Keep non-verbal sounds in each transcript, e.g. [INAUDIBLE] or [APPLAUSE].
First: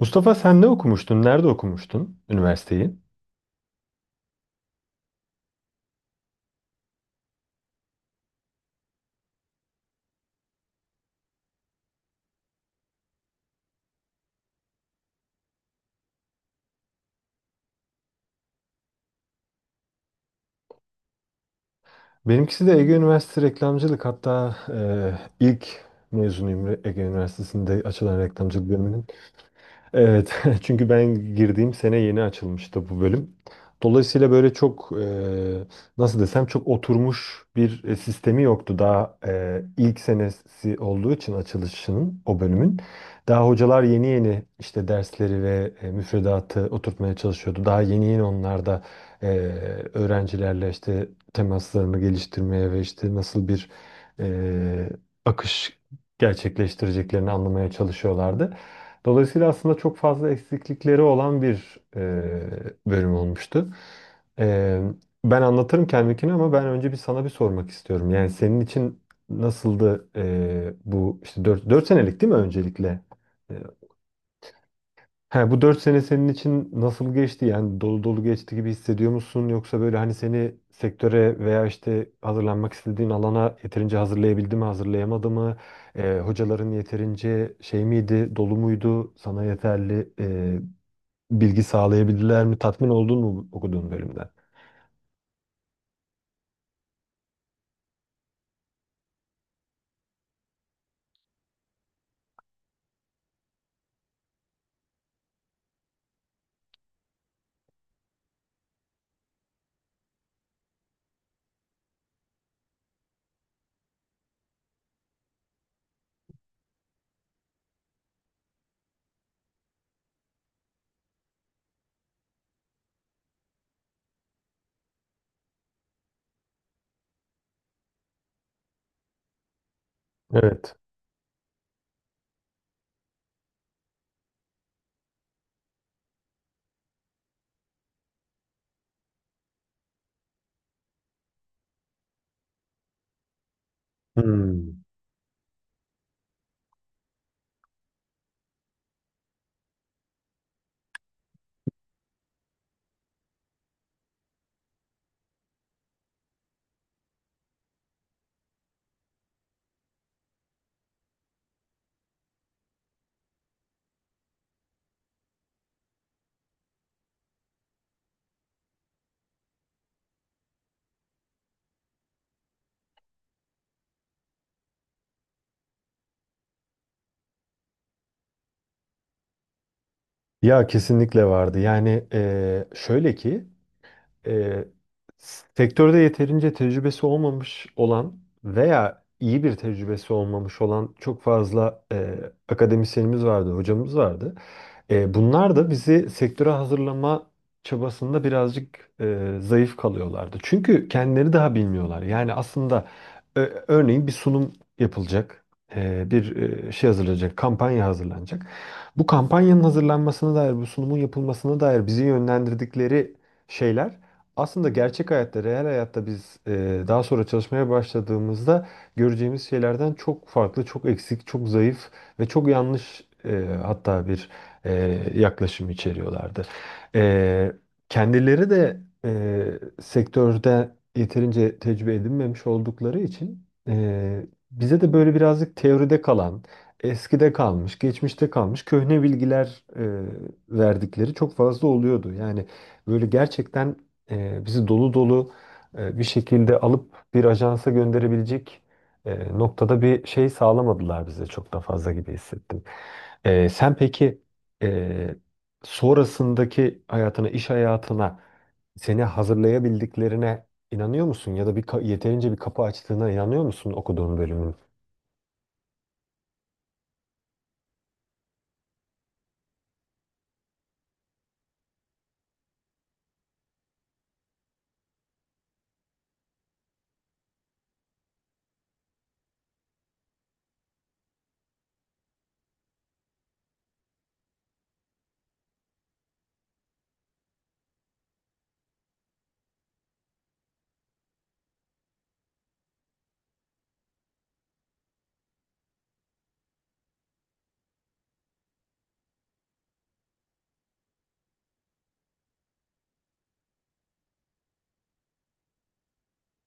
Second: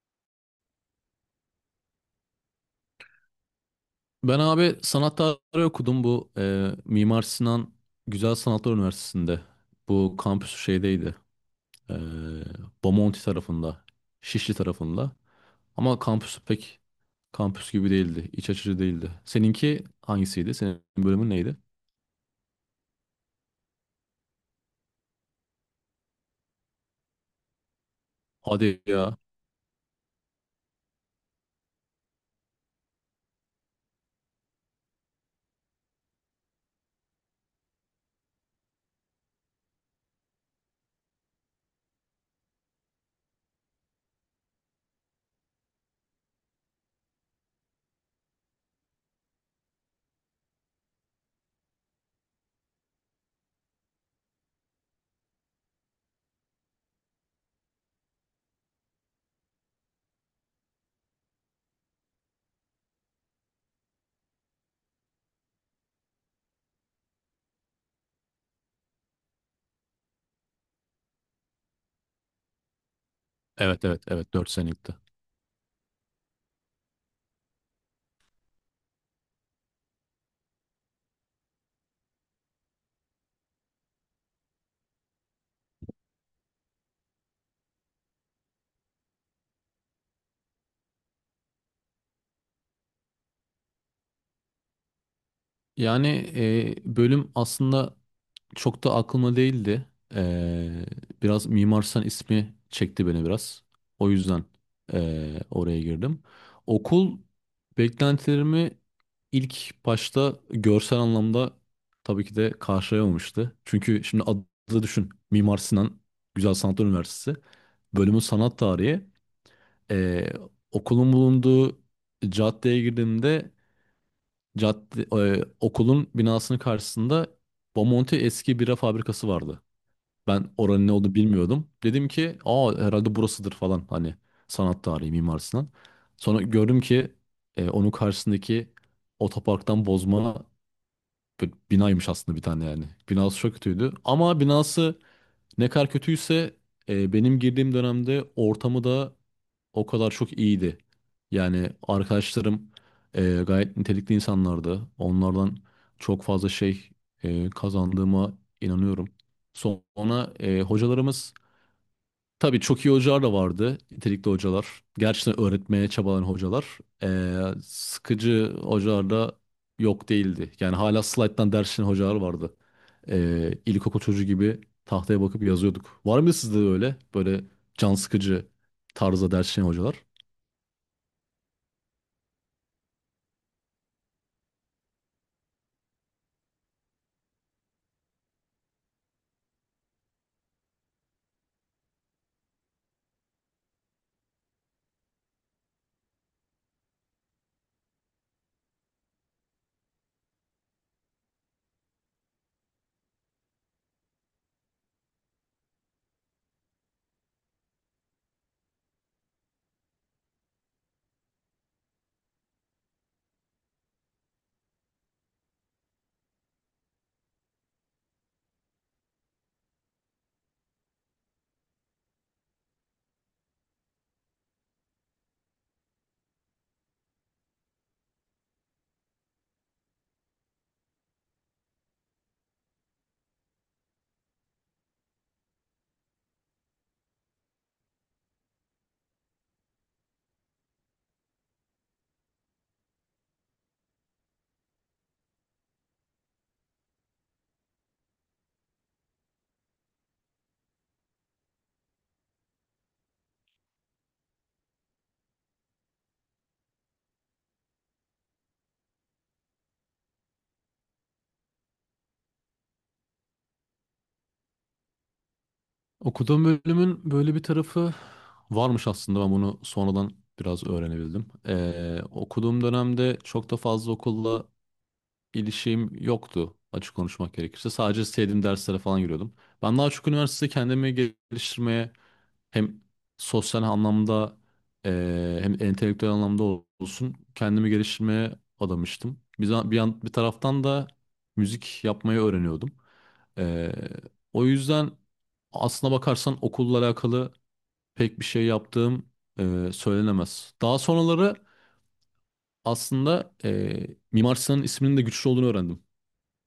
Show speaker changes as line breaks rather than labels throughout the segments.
Mustafa sen ne okumuştun? Nerede okumuştun üniversiteyi?
Ben abi sanat tarihi okudum Mimar Sinan Güzel Sanatlar Üniversitesi'nde. Bu kampüsü şeydeydi. E, Bomonti tarafında. Şişli tarafında. Ama kampüsü pek kampüs gibi değildi. İç açıcı değildi. Seninki hangisiydi? Senin bölümün neydi?
Benimkisi de Ege Üniversitesi reklamcılık. Hatta ilk mezunuyum Ege Üniversitesi'nde açılan reklamcılık
Hadi
bölümünün.
ya.
Evet, [LAUGHS] çünkü ben girdiğim sene yeni açılmıştı bu bölüm. Dolayısıyla böyle çok nasıl desem çok oturmuş bir sistemi yoktu. Daha ilk senesi olduğu için açılışının o bölümün. Daha hocalar yeni yeni işte dersleri ve müfredatı oturtmaya çalışıyordu. Daha yeni yeni onlar da e, öğrencilerle işte temaslarını geliştirmeye ve işte nasıl bir e, akış gerçekleştireceklerini anlamaya çalışıyorlardı. Dolayısıyla aslında çok fazla eksiklikleri olan bir bölüm olmuştu. E, Ben anlatırım kendimkini ama ben önce bir sana bir sormak istiyorum. Yani senin için nasıldı bu işte dört senelik değil mi öncelikle?
Evet, evet, evet, 4 senelikti.
He, bu 4 sene senin için nasıl geçti? Yani dolu dolu geçti gibi hissediyor musun? Yoksa böyle hani seni sektöre veya işte hazırlanmak istediğin alana yeterince hazırlayabildi mi, hazırlayamadı mı? Hocaların yeterince şey miydi, dolu muydu? Sana yeterli bilgi sağlayabildiler mi? Tatmin oldun mu okuduğun bölümden?
Yani bölüm aslında çok da aklıma değildi. E, Biraz Mimar Sinan ismi çekti beni biraz. O yüzden oraya girdim. Okul beklentilerimi ilk başta görsel anlamda tabii ki de karşılayamamıştı. Çünkü şimdi adı düşün. Mimar Sinan Güzel Sanatlar Üniversitesi. Bölümün sanat tarihi. E, Okulun bulunduğu caddeye girdiğimde cadde, okulun binasının karşısında Bomonti eski bira fabrikası vardı. Ben
Evet.
oranın ne olduğunu bilmiyordum. Dedim ki aa, herhalde burasıdır falan, hani sanat tarihi Mimar Sinan. Sonra gördüm ki onun karşısındaki otoparktan bozma bir binaymış aslında, bir tane yani. Binası çok kötüydü ama
Hmm.
binası ne kadar kötüyse benim girdiğim dönemde ortamı da o kadar çok iyiydi. Yani arkadaşlarım gayet nitelikli insanlardı. Onlardan çok fazla şey kazandığıma inanıyorum. Sonra hocalarımız, tabii çok iyi hocalar da vardı. Nitelikli hocalar. Gerçekten öğretmeye çabalayan hocalar. Sıkıcı hocalar da yok değildi. Yani hala slayttan ders çalışan hocalar vardı. İlkokul çocuğu gibi tahtaya bakıp yazıyorduk. Var mı sizde de öyle? Böyle can sıkıcı tarzda ders çalışan hocalar?
Ya kesinlikle vardı. Yani şöyle ki e, sektörde yeterince tecrübesi olmamış olan veya iyi bir tecrübesi olmamış olan çok fazla akademisyenimiz vardı, hocamız vardı. Bunlar da bizi sektöre hazırlama çabasında birazcık zayıf kalıyorlardı. Çünkü kendileri daha bilmiyorlar. Yani aslında e, örneğin bir sunum yapılacak, bir şey hazırlanacak, kampanya hazırlanacak. Bu kampanyanın hazırlanmasına dair, bu sunumun yapılmasına dair bizi yönlendirdikleri şeyler aslında gerçek hayatta, reel hayatta biz daha sonra çalışmaya başladığımızda göreceğimiz şeylerden çok farklı, çok eksik, çok zayıf ve çok yanlış hatta bir e, yaklaşım içeriyorlardı. E, Kendileri de sektörde yeterince tecrübe edinmemiş oldukları için bize de böyle birazcık teoride kalan, eskide kalmış, geçmişte kalmış köhne bilgiler verdikleri çok fazla oluyordu. Yani böyle gerçekten bizi dolu dolu bir şekilde alıp bir ajansa gönderebilecek noktada bir şey sağlamadılar bize çok da fazla gibi hissettim. Sen peki e, sonrasındaki hayatına, iş hayatına seni hazırlayabildiklerine inanıyor musun? Ya da bir yeterince bir kapı açtığına inanıyor musun okuduğun bölümün?
Okuduğum bölümün böyle bir tarafı varmış, aslında ben bunu sonradan biraz öğrenebildim. Okuduğum dönemde çok da fazla okulla ilişkim yoktu, açık konuşmak gerekirse. Sadece sevdiğim derslere falan giriyordum. Ben daha çok üniversitede kendimi geliştirmeye, hem sosyal anlamda hem entelektüel anlamda olsun, kendimi geliştirmeye adamıştım. Bir, za- bir, yan- bir taraftan da müzik yapmayı öğreniyordum. Eee, O yüzden aslına bakarsan okulla alakalı pek bir şey yaptığım söylenemez. Daha sonraları aslında Mimar Sinan'ın isminin de güçlü olduğunu öğrendim.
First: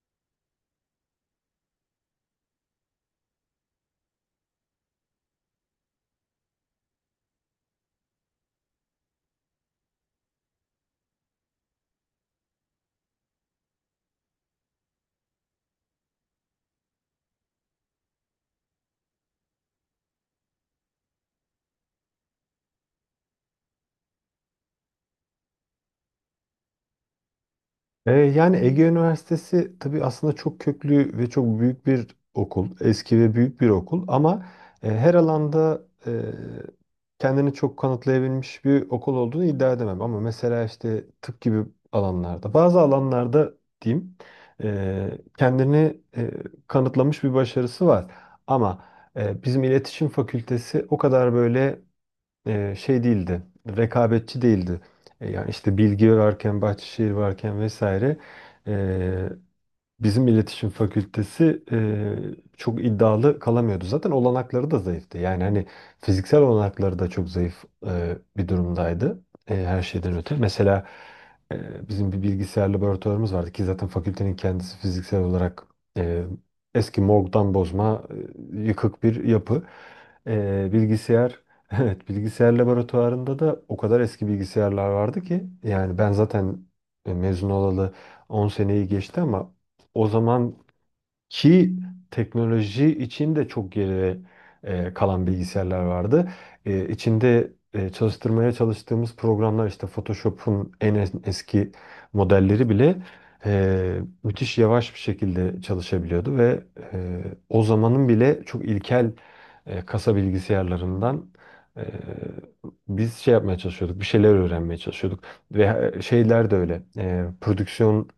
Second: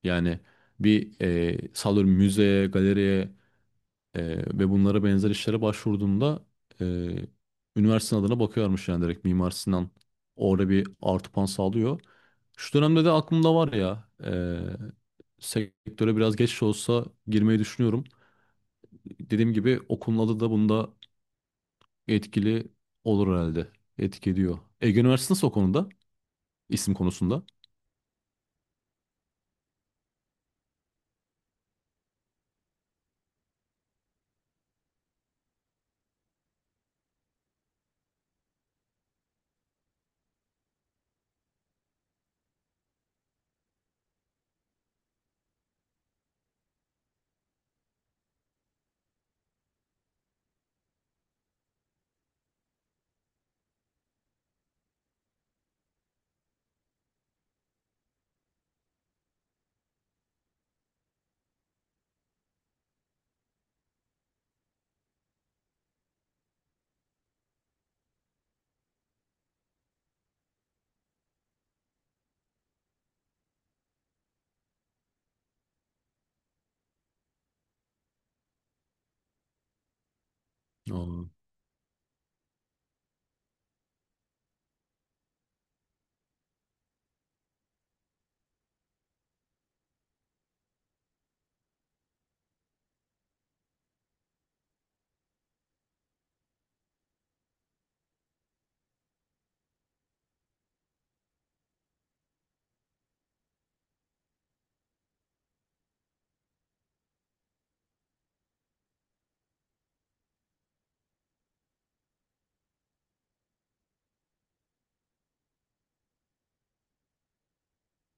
Yani bir sallıyorum müzeye, galeriye ve bunlara benzer işlere başvurduğumda e, üniversitenin adına bakıyormuş, yani direkt Mimar Sinan orada bir artı puan sağlıyor. Şu dönemde de aklımda var ya, sektöre biraz geç de olsa girmeyi düşünüyorum. Dediğim gibi okulun adı da bunda etkili olur herhalde. Etki ediyor. Ege Üniversitesi nasıl o konuda? İsim konusunda.
Yani Ege Üniversitesi tabii aslında çok köklü ve çok büyük bir okul. Eski ve büyük bir okul ama her alanda e, kendini çok kanıtlayabilmiş bir okul olduğunu iddia edemem. Ama mesela işte tıp gibi alanlarda, bazı alanlarda diyeyim kendini kanıtlamış bir başarısı var. Ama bizim iletişim fakültesi o kadar böyle şey değildi, rekabetçi değildi. Yani işte Bilgi varken, Bahçeşehir varken vesaire e, bizim iletişim fakültesi çok iddialı kalamıyordu. Zaten olanakları da zayıftı. Yani hani fiziksel olanakları da çok zayıf bir durumdaydı. Her şeyden öte. Mesela bizim bir bilgisayar laboratuvarımız vardı ki zaten fakültenin kendisi fiziksel olarak eee, eski morgdan bozma yıkık bir yapı.
Aa,
Bilgisayar [LAUGHS] Evet, bilgisayar laboratuvarında da o kadar eski bilgisayarlar vardı ki yani ben zaten mezun olalı 10 seneyi geçti ama o zamanki teknoloji için de çok geri kalan bilgisayarlar vardı. İçinde çalıştırmaya çalıştığımız programlar işte Photoshop'un en eski modelleri bile müthiş yavaş bir şekilde çalışabiliyordu ve e, o zamanın bile çok ilkel kasa bilgisayarlarından e, biz şey yapmaya çalışıyorduk, bir şeyler öğrenmeye çalışıyorduk ve şeyler de öyle, prodüksiyon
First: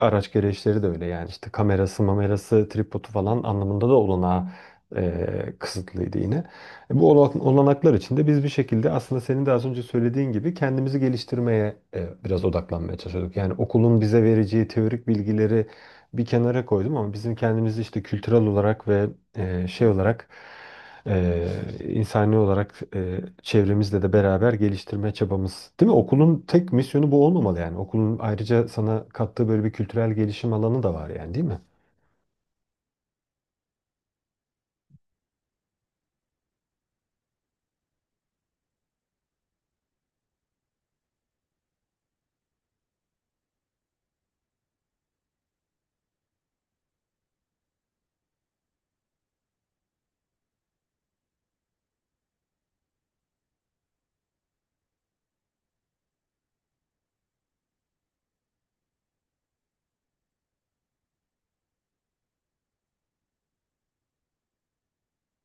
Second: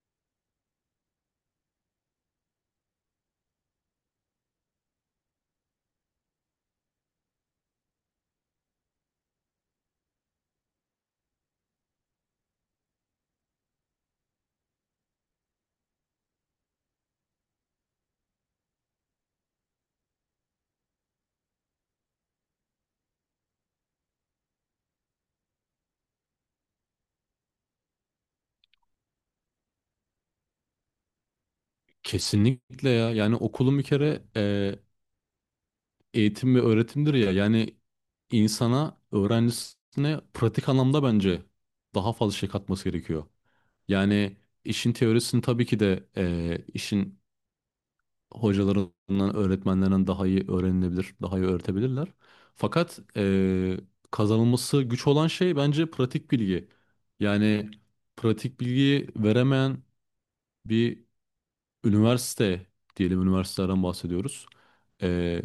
araç gereçleri de öyle yani işte kamerası, mamerası, tripodu falan anlamında da olanağı kısıtlıydı yine. Bu olanaklar içinde biz bir şekilde aslında senin de az önce söylediğin gibi kendimizi geliştirmeye biraz odaklanmaya çalışıyorduk. Yani okulun bize vereceği teorik bilgileri bir kenara koydum ama bizim kendimizi işte kültürel olarak ve şey olarak e, insani olarak çevremizle de beraber geliştirme çabamız. Değil mi? Okulun tek misyonu bu olmamalı yani. Okulun ayrıca sana kattığı böyle bir kültürel gelişim alanı da var yani değil mi?
kesinlikle ya. Yani okulun bir kere eğitim ve öğretimdir ya, yani insana, öğrencisine pratik anlamda bence daha fazla şey katması gerekiyor. Yani işin teorisini tabii ki de işin hocalarından, öğretmenlerinden daha iyi öğrenilebilir, daha iyi öğretebilirler. Fakat kazanılması güç olan şey bence pratik bilgi. Yani pratik bilgiyi veremeyen bir üniversite, diyelim üniversitelerden bahsediyoruz. Ee,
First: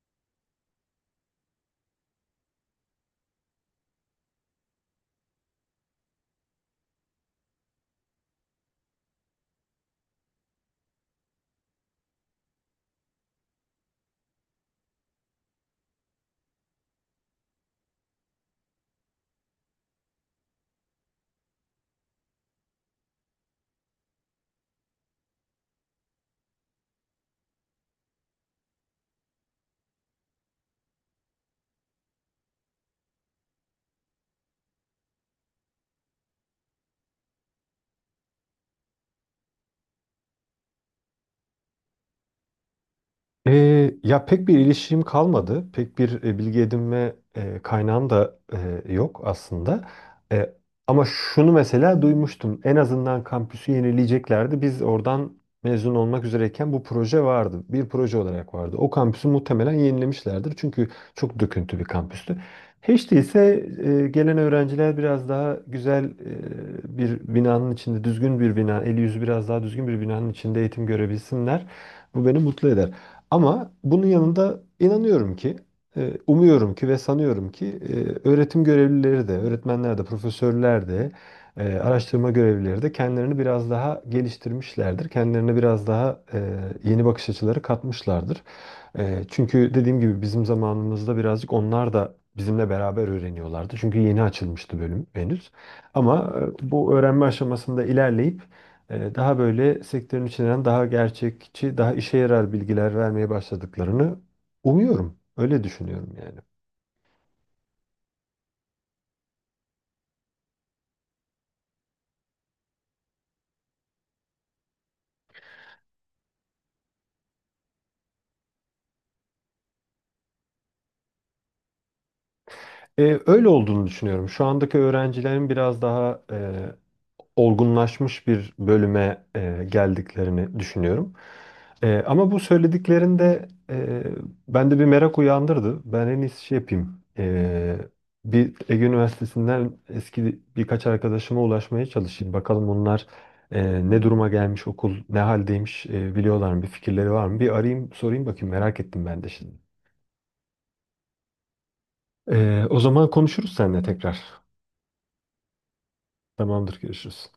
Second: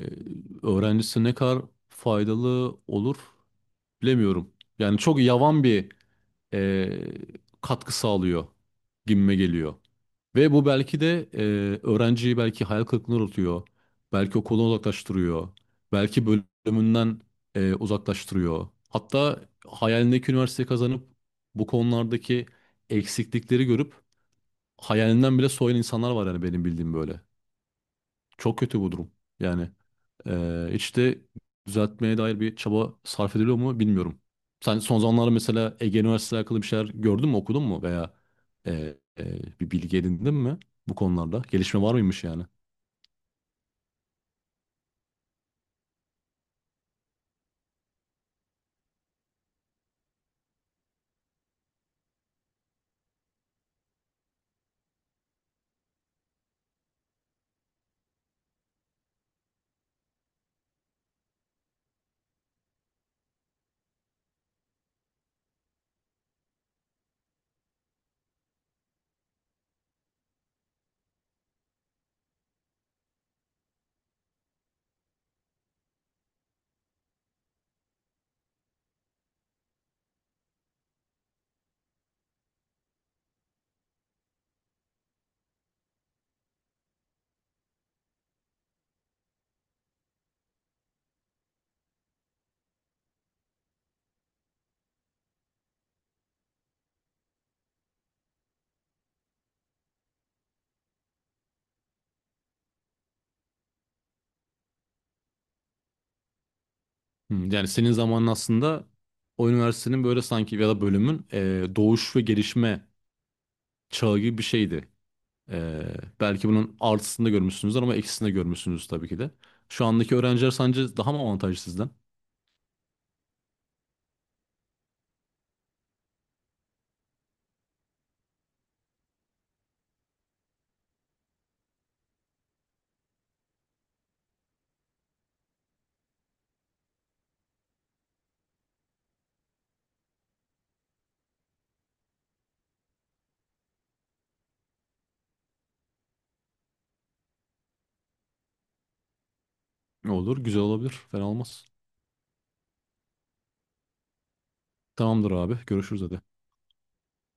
Öğrencisi ne kadar faydalı olur bilemiyorum. Yani çok yavan bir e, katkı sağlıyor gibime geliyor. Ve bu belki de öğrenciyi belki hayal kırıklığına uğratıyor. Belki okuldan uzaklaştırıyor. Belki bölümünden uzaklaştırıyor. Hatta hayalindeki üniversiteyi kazanıp bu konulardaki eksiklikleri görüp hayalinden bile soyun insanlar var, yani benim bildiğim böyle. Çok kötü bu durum. Yani hiç de düzeltmeye dair bir çaba sarf ediliyor mu bilmiyorum. Sen son zamanlarda mesela Ege Üniversitesi'yle alakalı bir şeyler gördün mü, okudun mu, veya bir bilgi edindin mi bu konularda? Gelişme var mıymış yani?
Ya pek bir ilişkim kalmadı. Pek bir bilgi edinme kaynağım da yok aslında. E, Ama şunu mesela duymuştum. En azından kampüsü yenileyeceklerdi. Biz oradan mezun olmak üzereyken bu proje vardı. Bir proje olarak vardı. O kampüsü muhtemelen yenilemişlerdir. Çünkü çok döküntü bir kampüstü. Hiç değilse gelen öğrenciler biraz daha güzel bir binanın içinde, düzgün bir bina, eli yüzü biraz daha düzgün bir binanın içinde eğitim görebilsinler. Bu beni mutlu eder. Ama bunun yanında inanıyorum ki, umuyorum ki ve sanıyorum ki öğretim görevlileri de, öğretmenler de, profesörler de, araştırma görevlileri de kendilerini biraz daha geliştirmişlerdir. Kendilerine biraz daha yeni bakış açıları katmışlardır. Çünkü dediğim gibi bizim zamanımızda birazcık onlar da bizimle beraber öğreniyorlardı. Çünkü yeni açılmıştı bölüm henüz. Ama bu öğrenme aşamasında ilerleyip daha böyle sektörün içinden daha gerçekçi, daha işe yarar bilgiler vermeye başladıklarını umuyorum. Öyle düşünüyorum yani.
Hmm. Yani senin zamanın aslında o üniversitenin böyle sanki, ya da bölümün doğuş ve gelişme çağı gibi bir şeydi. Ee, Belki bunun artısını da görmüşsünüzdür ama eksisini de görmüşsünüz tabii ki de. Şu andaki öğrenciler sence daha mı avantajlı sizden?
Öyle olduğunu düşünüyorum. Şu andaki öğrencilerin biraz daha olgunlaşmış bir bölüme geldiklerini düşünüyorum. Ama bu söylediklerinde bende bir merak uyandırdı. Ben en iyisi şey yapayım. Bir Ege Üniversitesi'nden eski birkaç arkadaşıma ulaşmaya çalışayım. Bakalım onlar ne duruma gelmiş okul, ne haldeymiş biliyorlar mı, bir fikirleri var mı? Bir arayayım, sorayım bakayım merak ettim ben de şimdi.
Ne olur? Güzel olabilir. Fena olmaz.
O zaman konuşuruz seninle tekrar.
Tamamdır abi. Görüşürüz hadi.
Tamamdır, görüşürüz.